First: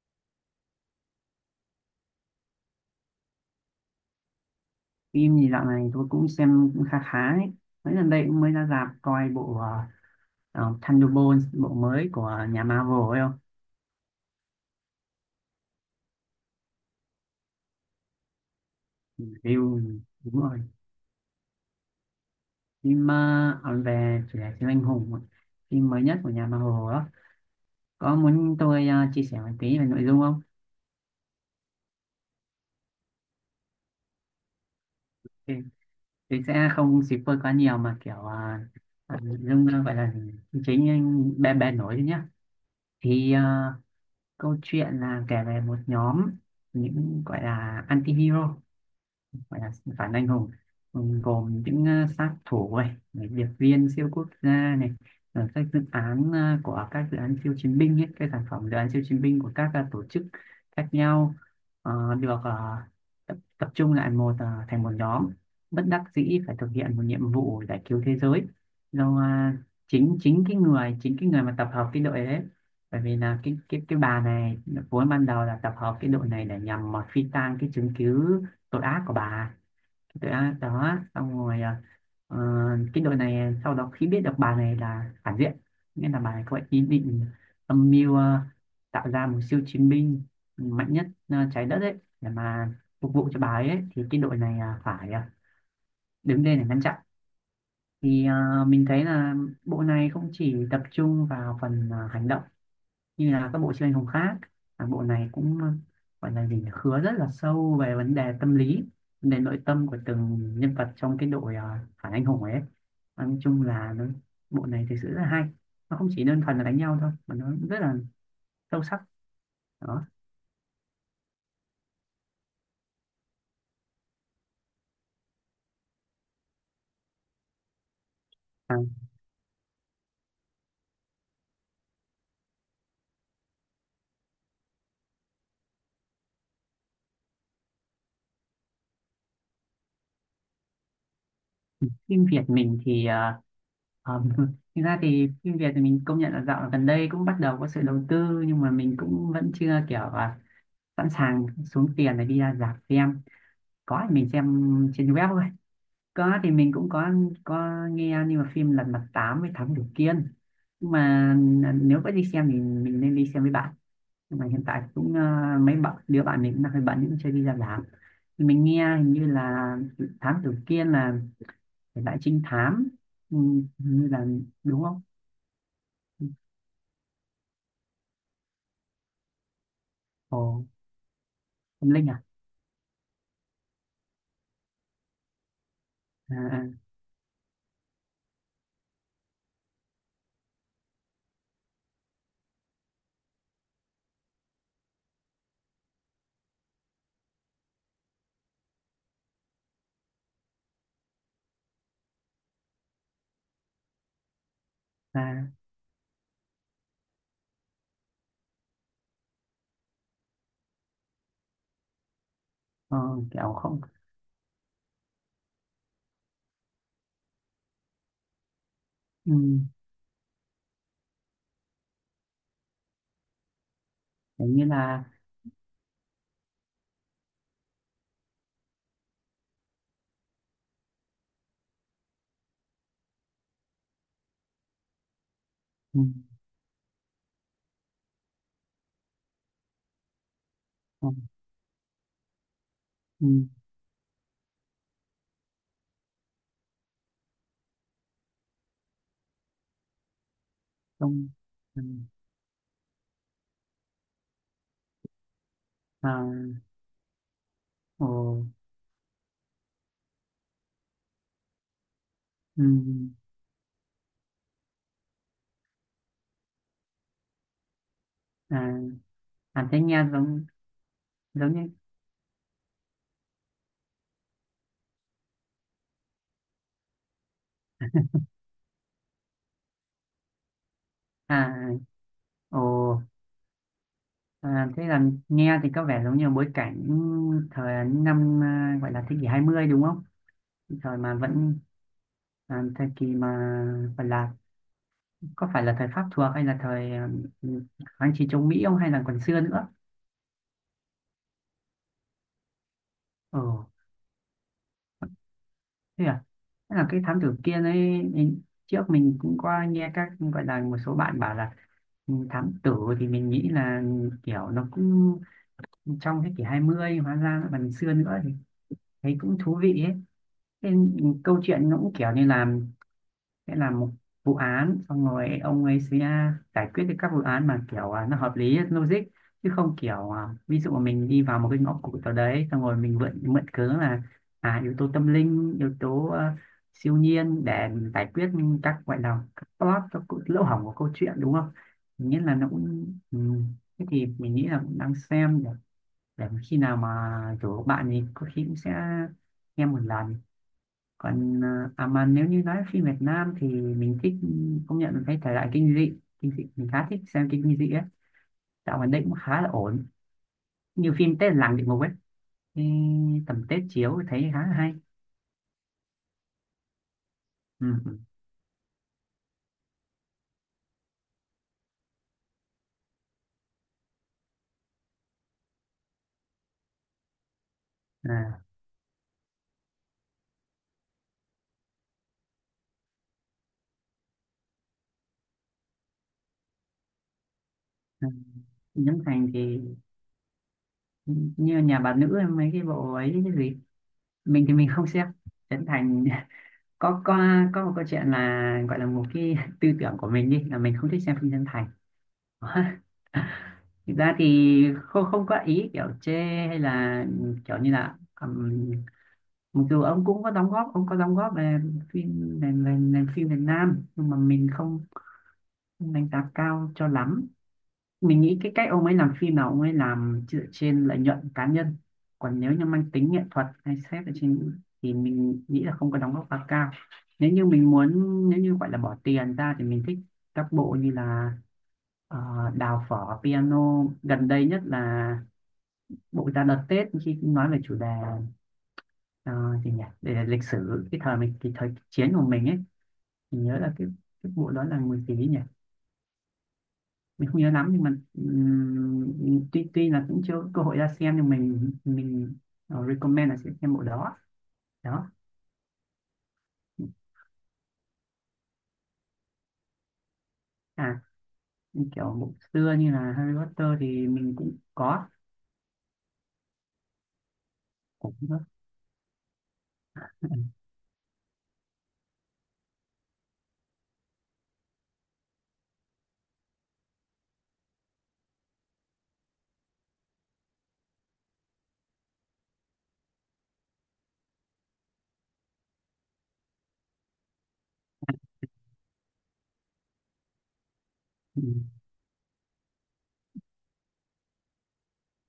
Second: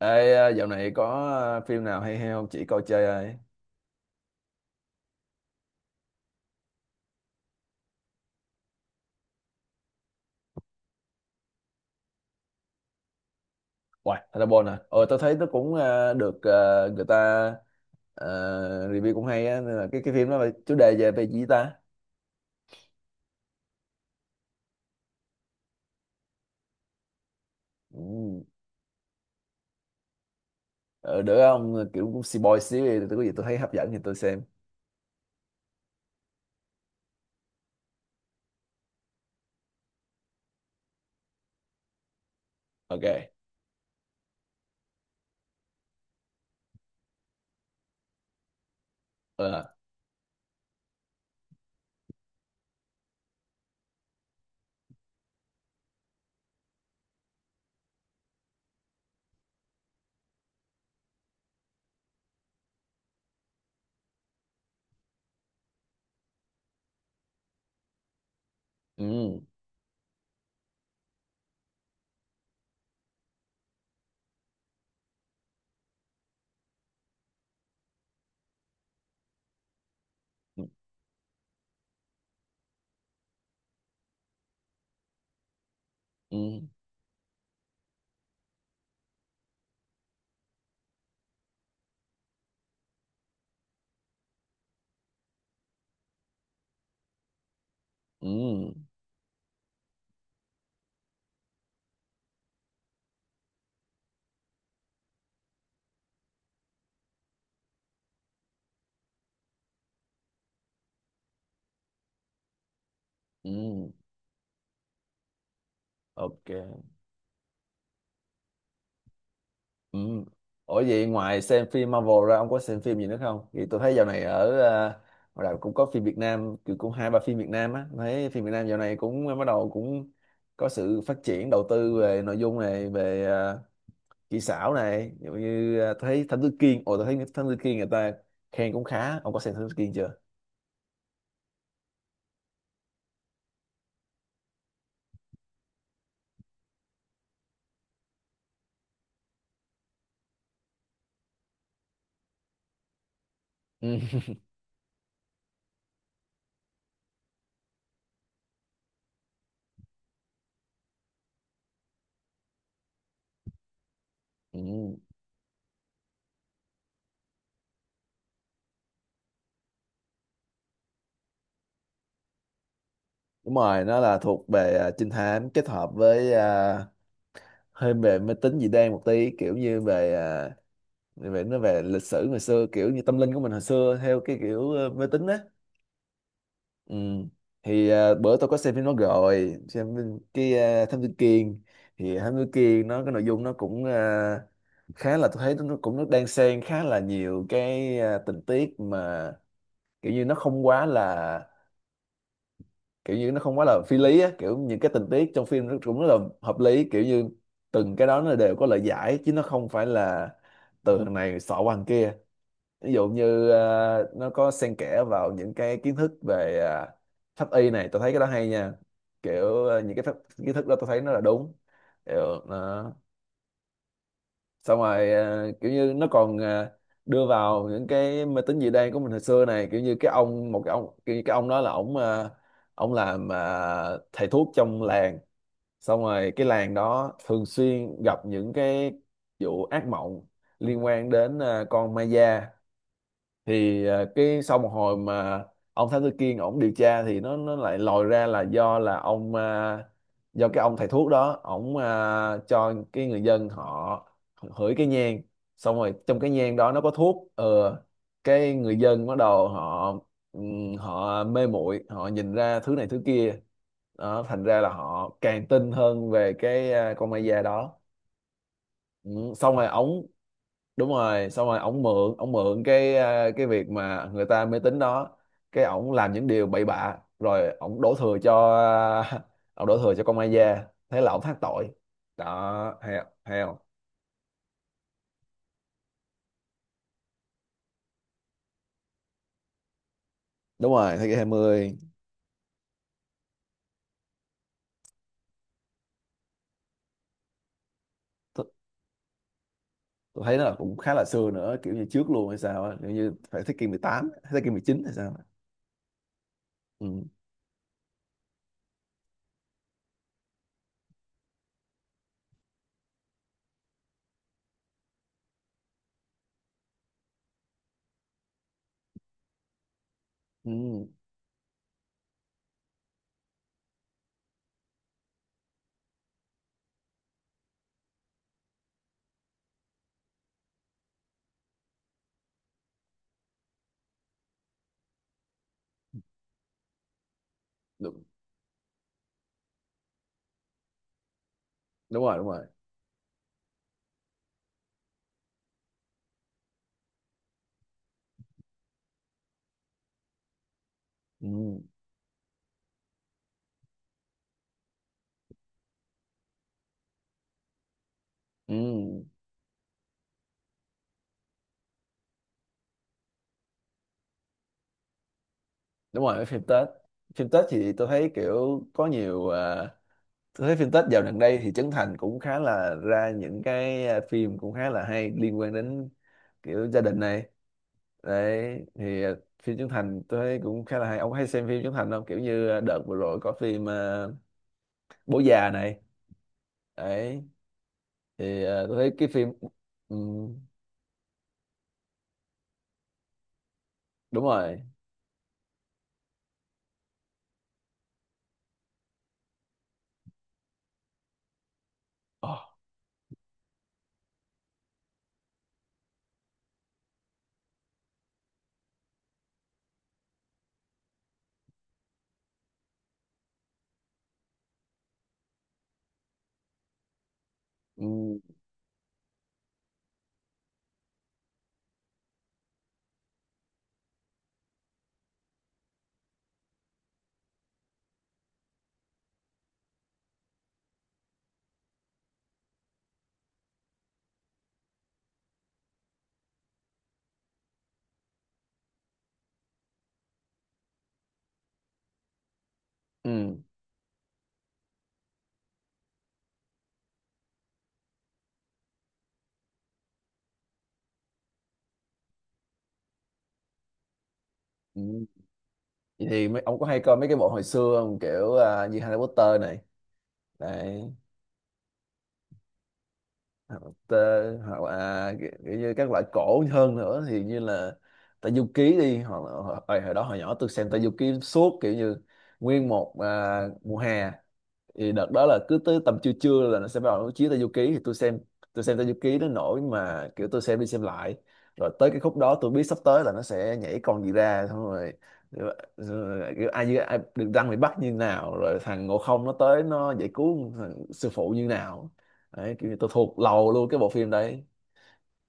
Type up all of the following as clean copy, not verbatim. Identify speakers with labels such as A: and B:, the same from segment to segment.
A: Ê, Dạo này có phim nào hay hay không chỉ coi chơi ai?
B: Phim gì dạo này tôi cũng xem cũng khá khá ấy. Mấy lần đây cũng mới ra rạp coi bộ Thunderbolts, bộ mới của nhà Marvel ấy không.
A: Hoài, Thunderbolt à? Ờ, tôi thấy nó cũng được, người ta à, review
B: Ừ,
A: cũng hay á, nên là
B: review
A: cái phim đó
B: đúng
A: là
B: rồi,
A: chủ đề về về gì ta?
B: phim về chủ đề siêu anh hùng ấy. Phim mới nhất của nhà Marvel đó. Có
A: Ừ.
B: muốn tôi chia sẻ một tí về nội dung không?
A: Ờ, được không? Kiểu cũng boy xíu, thì tôi có gì tôi thấy hấp dẫn thì tôi xem.
B: thì, thì sẽ không spoil quá nhiều mà kiểu nội dung gọi là chính bè bè nổi thôi nhá.
A: Ok.
B: Thì câu chuyện là kể về một nhóm những gọi là anti-hero, gọi là
A: Ờ.
B: phản anh hùng. Ừ, gồm những sát thủ này, này điệp viên siêu quốc gia này, các dự án ờ, của các dự án siêu chiến binh ấy, các sản phẩm dự án siêu chiến binh của các tổ chức khác nhau, ờ, được ờ, tập trung lại một thành một nhóm bất đắc dĩ phải thực hiện một nhiệm vụ giải cứu thế giới do
A: Ừ.
B: chính chính cái người mà tập hợp cái đội đấy. Bởi vì là cái bà này vốn ban đầu là tập hợp cái đội này để nhằm mà phi tang cái chứng cứ tội ác của bà, tội ác
A: Ừ.
B: đó. Xong rồi ờ, cái đội này sau đó khi biết được bà này là phản diện nên là bà này
A: Ừ.
B: có ý định âm mưu tạo ra một siêu chiến binh mạnh nhất trái đất ấy để mà phục vụ cho bà ấy, thì cái đội này à, phải à, đứng lên để ngăn chặn. Thì à,
A: Ừ.
B: mình thấy là bộ này không chỉ tập trung vào phần à, hành động như là các bộ chuyên ngành khác, à, bộ này cũng gọi là gì nhỉ? Khứa rất là sâu về vấn đề tâm lý, vấn đề nội tâm của từng nhân vật trong cái đội phản anh hùng ấy. Và nói chung
A: Ừ.
B: là bộ này thực sự rất là hay, nó không chỉ đơn
A: Ok.
B: thuần là đánh nhau thôi mà nó rất là sâu sắc
A: Ừ.
B: đó.
A: Ủa vậy ngoài xem phim Marvel ra ông có xem phim gì nữa không? Thì tôi thấy dạo này ở ngoài đảo cũng có phim Việt Nam, kiểu cũng hai ba phim Việt Nam á. Tôi thấy phim Việt Nam
B: À,
A: dạo này cũng bắt đầu cũng có sự phát triển đầu tư về nội dung này, về kỹ xảo này, ví dụ như tôi thấy Thám Tử Kiên. Ồ, tôi thấy Thám Tử Kiên người ta khen cũng khá, ông có xem Thám Tử Kiên chưa?
B: phim Việt mình thì ờ, thực ra thì phim Việt thì mình công nhận là dạo gần đây cũng bắt đầu có sự đầu tư nhưng mà mình cũng vẫn chưa kiểu sẵn sàng xuống tiền để đi ra rạp xem.
A: Ừ.
B: Có thì mình xem trên web thôi. Có thì mình cũng có nghe nhưng mà phim Lật Mặt 8 với Thám Tử Kiên. Nhưng mà à, nếu có đi xem thì mình nên đi xem với bạn, nhưng mà hiện tại
A: Ừ.
B: cũng mấy bạn đứa bạn mình cũng đang hơi bận cũng chưa đi ra làm. Thì mình nghe hình như là Thám Tử Kiên là thể loại trinh thám, ừ,
A: Đúng rồi, nó
B: hình như
A: là
B: là
A: thuộc về
B: đúng không.
A: trinh thám kết hợp với hơi về máy tính dị đoan một tí, kiểu như về
B: Ồ,
A: như vậy nó về
B: tâm
A: lịch
B: linh à.
A: sử ngày xưa kiểu như tâm linh của mình hồi xưa theo cái kiểu mê tín á.
B: À,
A: Ừ. thì bữa tôi có xem phim nó rồi xem phim- cái ờ, Thám Tử Kiên, thì Thám Tử Kiên nó cái nội dung nó cũng khá là, tôi thấy nó cũng nó đan xen khá là nhiều cái tình tiết mà kiểu như nó không quá là kiểu như nó không quá là phi lý á, kiểu những cái tình
B: à,
A: tiết trong
B: à,
A: phim nó cũng rất là hợp lý, kiểu như từng cái đó nó đều có lời giải chứ nó không phải là từ thằng này xỏ qua thằng kia. Ví
B: ờ,
A: dụ như
B: kiểu không.
A: nó có xen kẽ vào những cái kiến thức về pháp y này, tôi thấy cái đó hay nha.
B: Ừ,
A: Kiểu những cái pháp, kiến thức đó tôi thấy nó là đúng kiểu, nó
B: kiểu như
A: xong
B: là,
A: rồi kiểu như nó còn đưa vào những cái mê tín dị đoan của mình hồi xưa này, kiểu như cái ông, kiểu như cái ông đó là ổng ổng làm thầy thuốc trong làng,
B: ừ,
A: xong rồi cái làng đó thường xuyên gặp những cái vụ ác mộng liên
B: ừ,
A: quan đến con ma da.
B: ừ,
A: Thì à, cái sau một hồi mà ông Thám Tử Kiên ổng điều tra thì nó lại lòi ra là do cái ông thầy thuốc
B: không,
A: đó ổng
B: ừ,
A: cho cái người dân họ hửi cái nhang, xong rồi trong
B: à,
A: cái nhang đó nó có thuốc. Ờ
B: ồ,
A: cái người dân bắt đầu họ họ mê muội, họ nhìn ra
B: ừ,
A: thứ này thứ kia, đó thành ra là họ càng tin hơn về cái con ma da đó.
B: à,
A: Ừ, xong
B: à
A: rồi
B: thế nghe
A: ổng,
B: giống,
A: đúng rồi xong
B: giống
A: rồi
B: như,
A: ổng mượn cái cái việc mà người ta mê tín đó, cái ổng làm những điều bậy bạ rồi ổng đổ thừa cho à, ổng đổ thừa cho con ma da, thế là ổng thoát
B: à,
A: tội.
B: ồ.
A: Đó, hay hay không?
B: À, thế là nghe thì có vẻ giống như bối cảnh thời năm à, gọi là thế kỷ 20 đúng không?
A: Đúng rồi,
B: Thời
A: thế
B: mà
A: kỷ
B: vẫn
A: 20.
B: à, thời kỳ mà gọi là có phải là thời Pháp thuộc hay là thời à, ừ, kháng chiến
A: tôi,
B: chống Mỹ không, hay là còn xưa nữa?
A: tôi thấy nó là cũng khá là xưa nữa, kiểu như trước luôn hay sao á, kiểu như
B: Ồ,
A: phải thế kỷ 18, thế kỷ 19 hay sao á.
B: thế à. Thế là cái
A: Ừ.
B: thám tử kia ấy, mình- trước mình cũng có nghe các gọi là một số bạn bảo là, ừ, thám tử thì mình nghĩ là kiểu nó cũng trong thế kỷ hai mươi, hóa ra nó còn xưa nữa, thấy cũng thú vị ấy. Thế
A: Ừ.
B: câu chuyện nó cũng kiểu như làm, sẽ làm một vụ án xong rồi ông ấy sẽ giải quyết được các vụ án mà kiểu à, nó hợp lý logic chứ không kiểu à, ví dụ mình đi vào một cái ngõ cụt nào đấy xong rồi mình mượn mượn cớ là à, yếu tố tâm linh, yếu tố à, siêu nhiên để
A: Đúng,
B: giải quyết các gọi là các plot, các lỗ hổng của câu chuyện đúng không.
A: đúng
B: Mình
A: rồi
B: nghĩ
A: đúng
B: là
A: rồi.
B: nó cũng, ừ, thế thì mình nghĩ là cũng đang xem để khi nào mà rủ bạn thì có khi cũng sẽ nghe một lần. Còn
A: Ừ.
B: à, à mà nếu như nói phim Việt Nam thì mình thích, công nhận là cái thể loại kinh dị, kinh dị mình khá thích xem kinh dị á, dạo gần đây
A: Ừ.
B: cũng khá là ổn, như phim Tết làng địa ngục ấy, thì tầm Tết chiếu thì thấy khá là hay.
A: Đúng rồi, cái phim Tết, phim Tết
B: Ừ,
A: thì tôi
B: ừ,
A: thấy kiểu có nhiều tôi thấy phim Tết dạo gần đây thì Trấn Thành cũng khá là ra những cái phim cũng khá là hay liên quan đến kiểu gia đình này.
B: à,
A: Đấy thì phim Trấn Thành tôi thấy cũng khá là hay. Ông có hay xem phim Trấn Thành không? Kiểu như đợt vừa rồi có phim Bố già này. Đấy
B: ừ.
A: thì tôi thấy
B: Trấn
A: cái phim,
B: Thành thì
A: ừ,
B: như nhà bà nữ hay mấy cái bộ ấy, cái gì
A: đúng
B: mình thì
A: rồi.
B: mình không xem Trấn Thành. có có có một câu chuyện là gọi là một cái tư tưởng của mình đi là mình không thích xem phim Trấn Thành.
A: Ồ,
B: Thực ra thì không không có ý kiểu chê hay là kiểu như là mặc dù ông cũng có đóng góp, ông có đóng góp về phim về phim Việt Nam nhưng mà mình không đánh giá cao cho lắm.
A: ừ,
B: Mình nghĩ cái cách ông ấy làm phim là ông ấy làm dựa trên lợi nhuận cá nhân, còn nếu như mang tính nghệ thuật hay xét ở trên thì mình nghĩ là không có đóng góp quá cao. Nếu như mình muốn, nếu như gọi là bỏ tiền ra thì mình thích các bộ như là ờ, Đào Phở Piano, gần đây nhất là bộ ra đợt Tết khi nói về chủ đề ờ, gì nhỉ, về lịch sử cái thời mình, cái thời chiến của mình ấy.
A: ừ,
B: Mình nhớ là cái bộ đó là người gì nhỉ, mình không nhớ lắm nhưng mà tuy tuy là cũng chưa có cơ hội ra xem nhưng mình recommend là sẽ xem bộ đó.
A: ừ.
B: Đó.
A: Vậy thì mấy, ông có hay coi mấy cái bộ hồi xưa không? Kiểu như Harry Potter này. Đấy,
B: À, kiểu bộ xưa như là Harry
A: hoặc
B: Potter
A: là tê,
B: thì mình cũng
A: hoặc
B: có,
A: là kiểu kiểu như các loại cổ hơn nữa thì như là
B: cũng
A: Tây
B: có.
A: Du Ký đi. Hoặc là hồi, hồi hồi đó hồi nhỏ tôi xem Tây Du Ký suốt, kiểu như nguyên một mùa hè. Thì đợt đó là cứ tới tầm trưa trưa là nó sẽ bắt đầu nó chiếu Tây Du Ký thì tôi xem Tây Du Ký nó nổi mà, kiểu tôi xem đi xem lại, rồi tới cái khúc đó tôi biết sắp tới là nó sẽ nhảy con gì ra xong rồi, rồi, rồi kiểu ai, ai được răng bị bắt như nào, rồi thằng Ngộ Không nó tới nó giải cứu thằng sư phụ
B: Ừ.
A: như nào. Đấy, kiểu như tôi thuộc lầu luôn cái bộ phim đấy.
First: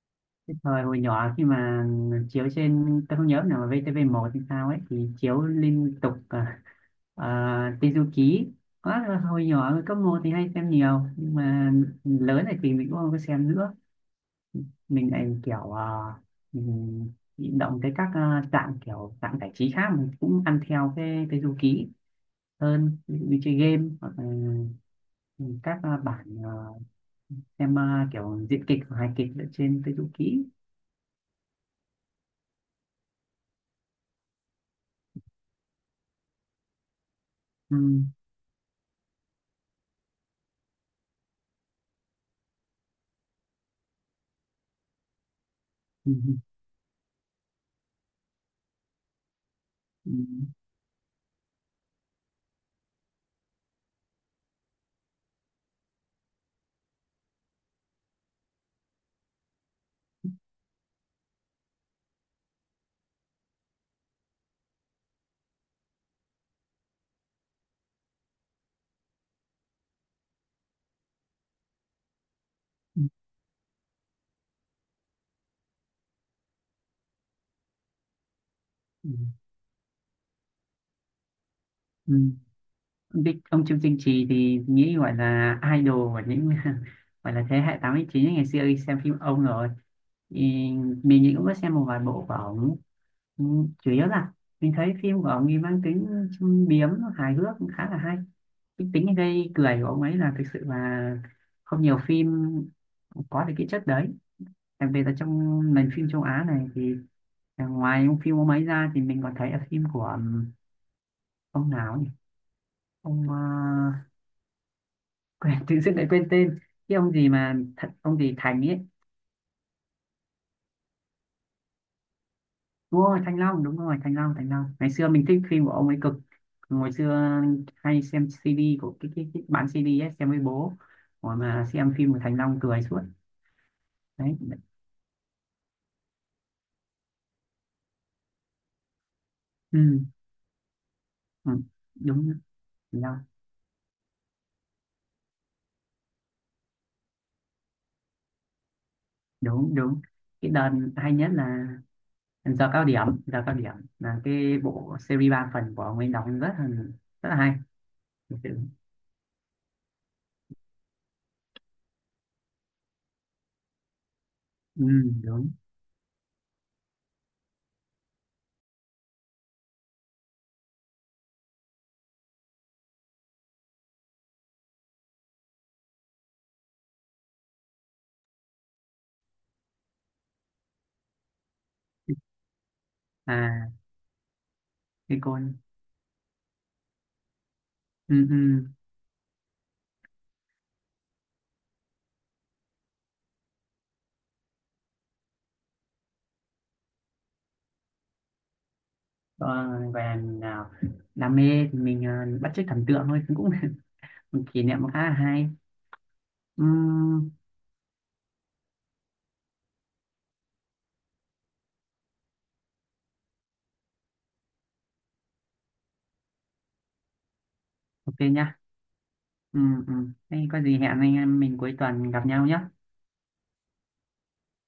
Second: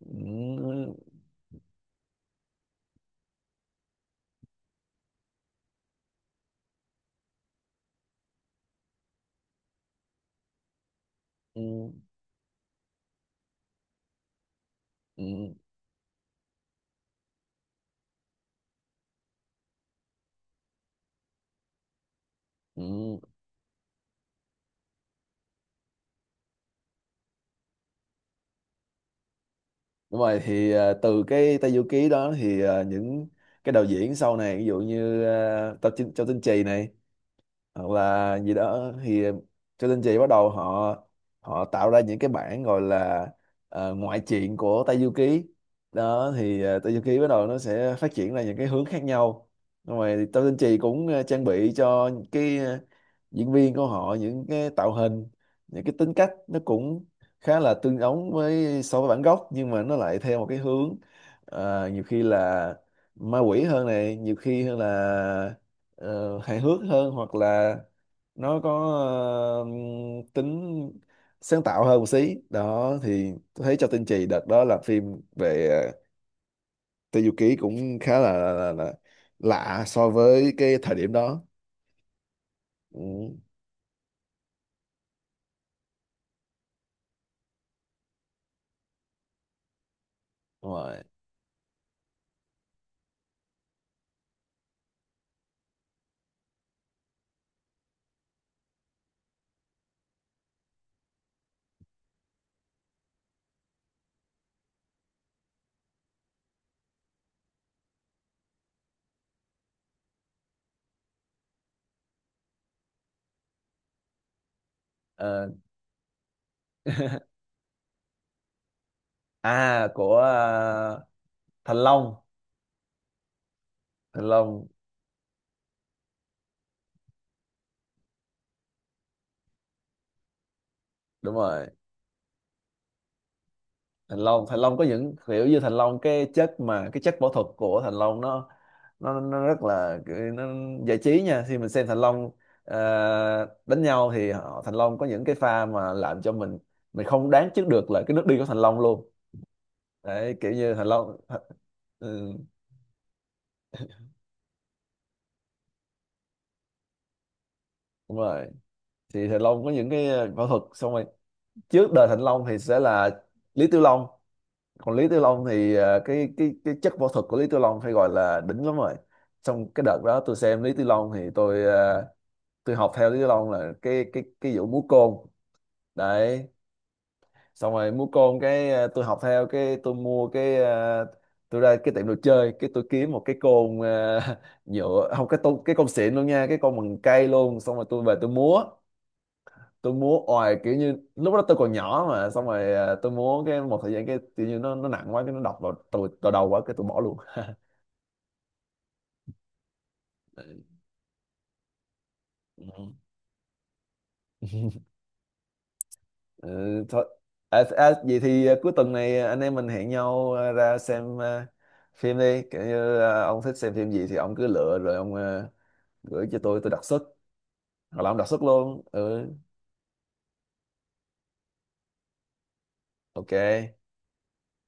A: Ừ,
B: Cái thời hồi nhỏ khi mà chiếu trên tôi không nhớ nào mà VTV1 thì sao ấy thì chiếu liên tục Tây Du Ký quá, hồi nhỏ cấp một thì hay xem nhiều nhưng mà
A: ừ,
B: lớn này thì mình cũng không có xem nữa. Mình lại
A: ừ,
B: kiểu à, mình bị động tới các à, dạng kiểu dạng giải trí khác mình cũng ăn theo cái Tây Du Ký
A: ừ.
B: hơn, ví dụ
A: Ừ.
B: như chơi game hoặc là các à, bản à, xem à, kiểu diễn kịch hoặc hài kịch ở trên Tây Du
A: Đúng rồi,
B: Ký.
A: thì từ cái Tây Du Ký đó thì những cái đạo diễn sau này, ví dụ như Châu Tinh Trì này
B: Ừ,
A: hoặc là gì đó, thì cho nên chị bắt đầu họ họ tạo ra những cái bản gọi là ngoại truyện của Tây Du Ký.
B: ừ,
A: Đó thì Tây Du Ký bắt đầu nó sẽ phát triển ra những cái hướng khác nhau, xong
B: ừ,
A: rồi Tô Tinh Trì cũng trang bị cho cái diễn viên của họ những cái tạo hình, những cái tính cách nó cũng khá là tương ứng với so với bản gốc, nhưng mà nó lại theo một cái hướng nhiều khi là ma quỷ hơn này, nhiều khi hơn là ờ, hài hước hơn, hoặc là nó có ờ, tính sáng tạo hơn một xí. Đó
B: ừ.
A: thì tôi thấy cho Tinh Trì đợt đó là phim về Tây Du Ký cũng khá là, là
B: Ừ,
A: lạ so với cái thời điểm đó.
B: ừ. Ông
A: Ừ.
B: Bích, ông Trương Tinh Trì thì nghĩ gọi là idol của những gọi là thế hệ 89 ấy, ngày xưa đi xem phim ông rồi, thì
A: Đúng rồi.
B: mình thì cũng có xem một vài bộ của ông. Ừ, chủ yếu là mình thấy phim của ông ấy mang tính châm biếm, hài hước cũng khá là hay. Cái tính gây cười của ông ấy là thực sự là không nhiều phim có được cái chất đấy, đặc biệt là trong nền phim châu Á này. Thì à, ngoài ông phim ông ấy ra thì mình còn thấy ở phim của ông nào nhỉ, ông
A: Ờ,
B: quên, tự dưng lại quên tên cái ông gì mà, thật, ông gì Thành ấy.
A: à của Thành Long.
B: Đúng rồi Thanh Long, đúng rồi Thanh
A: Thành
B: Long Thanh Long
A: Long
B: ngày xưa mình thích phim của ông ấy cực. Ngày xưa hay xem CD của cái bán CD ấy, xem với bố
A: đúng
B: rồi
A: rồi,
B: mà xem phim của Thành Long cười suốt đấy.
A: Thành Long có những kiểu như Thành Long, cái chất võ thuật của Thành Long nó, nó rất là
B: Ừ,
A: nó giải trí nha
B: ừ,
A: khi mình xem Thành
B: đúng,
A: Long. Ờ,
B: Thành Long,
A: đánh nhau thì họ, Thành Long có những cái pha mà làm cho mình không đoán trước được là cái nước đi của Thành Long luôn.
B: đúng, đúng.
A: Đấy
B: Cái
A: kiểu
B: đợt
A: như Thành
B: hay
A: Long,
B: nhất là
A: ừ,
B: Giờ Cao Điểm, Giờ Cao Điểm là cái bộ series 3 phần của ông ấy đóng rất là hay
A: đúng
B: thực
A: rồi,
B: sự.
A: thì Thành Long có những cái võ thuật. Xong rồi trước đời Thành Long thì sẽ là Lý Tiểu Long.
B: Ừ,
A: Còn Lý Tiểu Long
B: đúng,
A: thì cái chất võ thuật của Lý Tiểu Long phải gọi là đỉnh lắm rồi. Xong cái đợt đó tôi xem Lý Tiểu Long thì tôi học theo Lý Tiểu Long là cái vụ múa côn. Đấy xong rồi múa côn cái tôi học theo cái tôi mua cái tôi ra cái tiệm đồ chơi cái tôi kiếm một cái
B: à
A: côn nhựa
B: cái
A: không
B: cô,
A: cái tô, cái côn xịn luôn nha, cái côn bằng cây luôn. Xong rồi tôi về
B: ừ, ừ.
A: tôi múa oài, kiểu như lúc đó tôi còn nhỏ mà, xong rồi tôi múa cái một thời gian cái kiểu như nó nặng quá, cái nó đập vào tôi vào đầu quá, cái tôi bỏ luôn.
B: Ờ, gọi là mình nào đam mê thì mình bắt chước thần
A: Ừ.
B: tượng thôi cũng cũng một kỷ niệm khá là hay.
A: Ừ, thôi
B: Ừm,
A: vậy thì cuối tuần này anh em mình hẹn nhau ra xem phim đi, kiểu như ông thích xem phim gì thì ông cứ lựa rồi ông gửi cho tôi đặt suất, hoặc là
B: ok
A: ông đặt suất
B: nha.
A: luôn. Ừ,
B: Thế có gì hẹn anh em mình cuối tuần gặp nhau nhé.
A: ok,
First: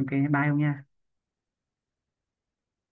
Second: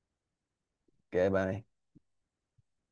B: Ok bye ông nha.
A: ok bye.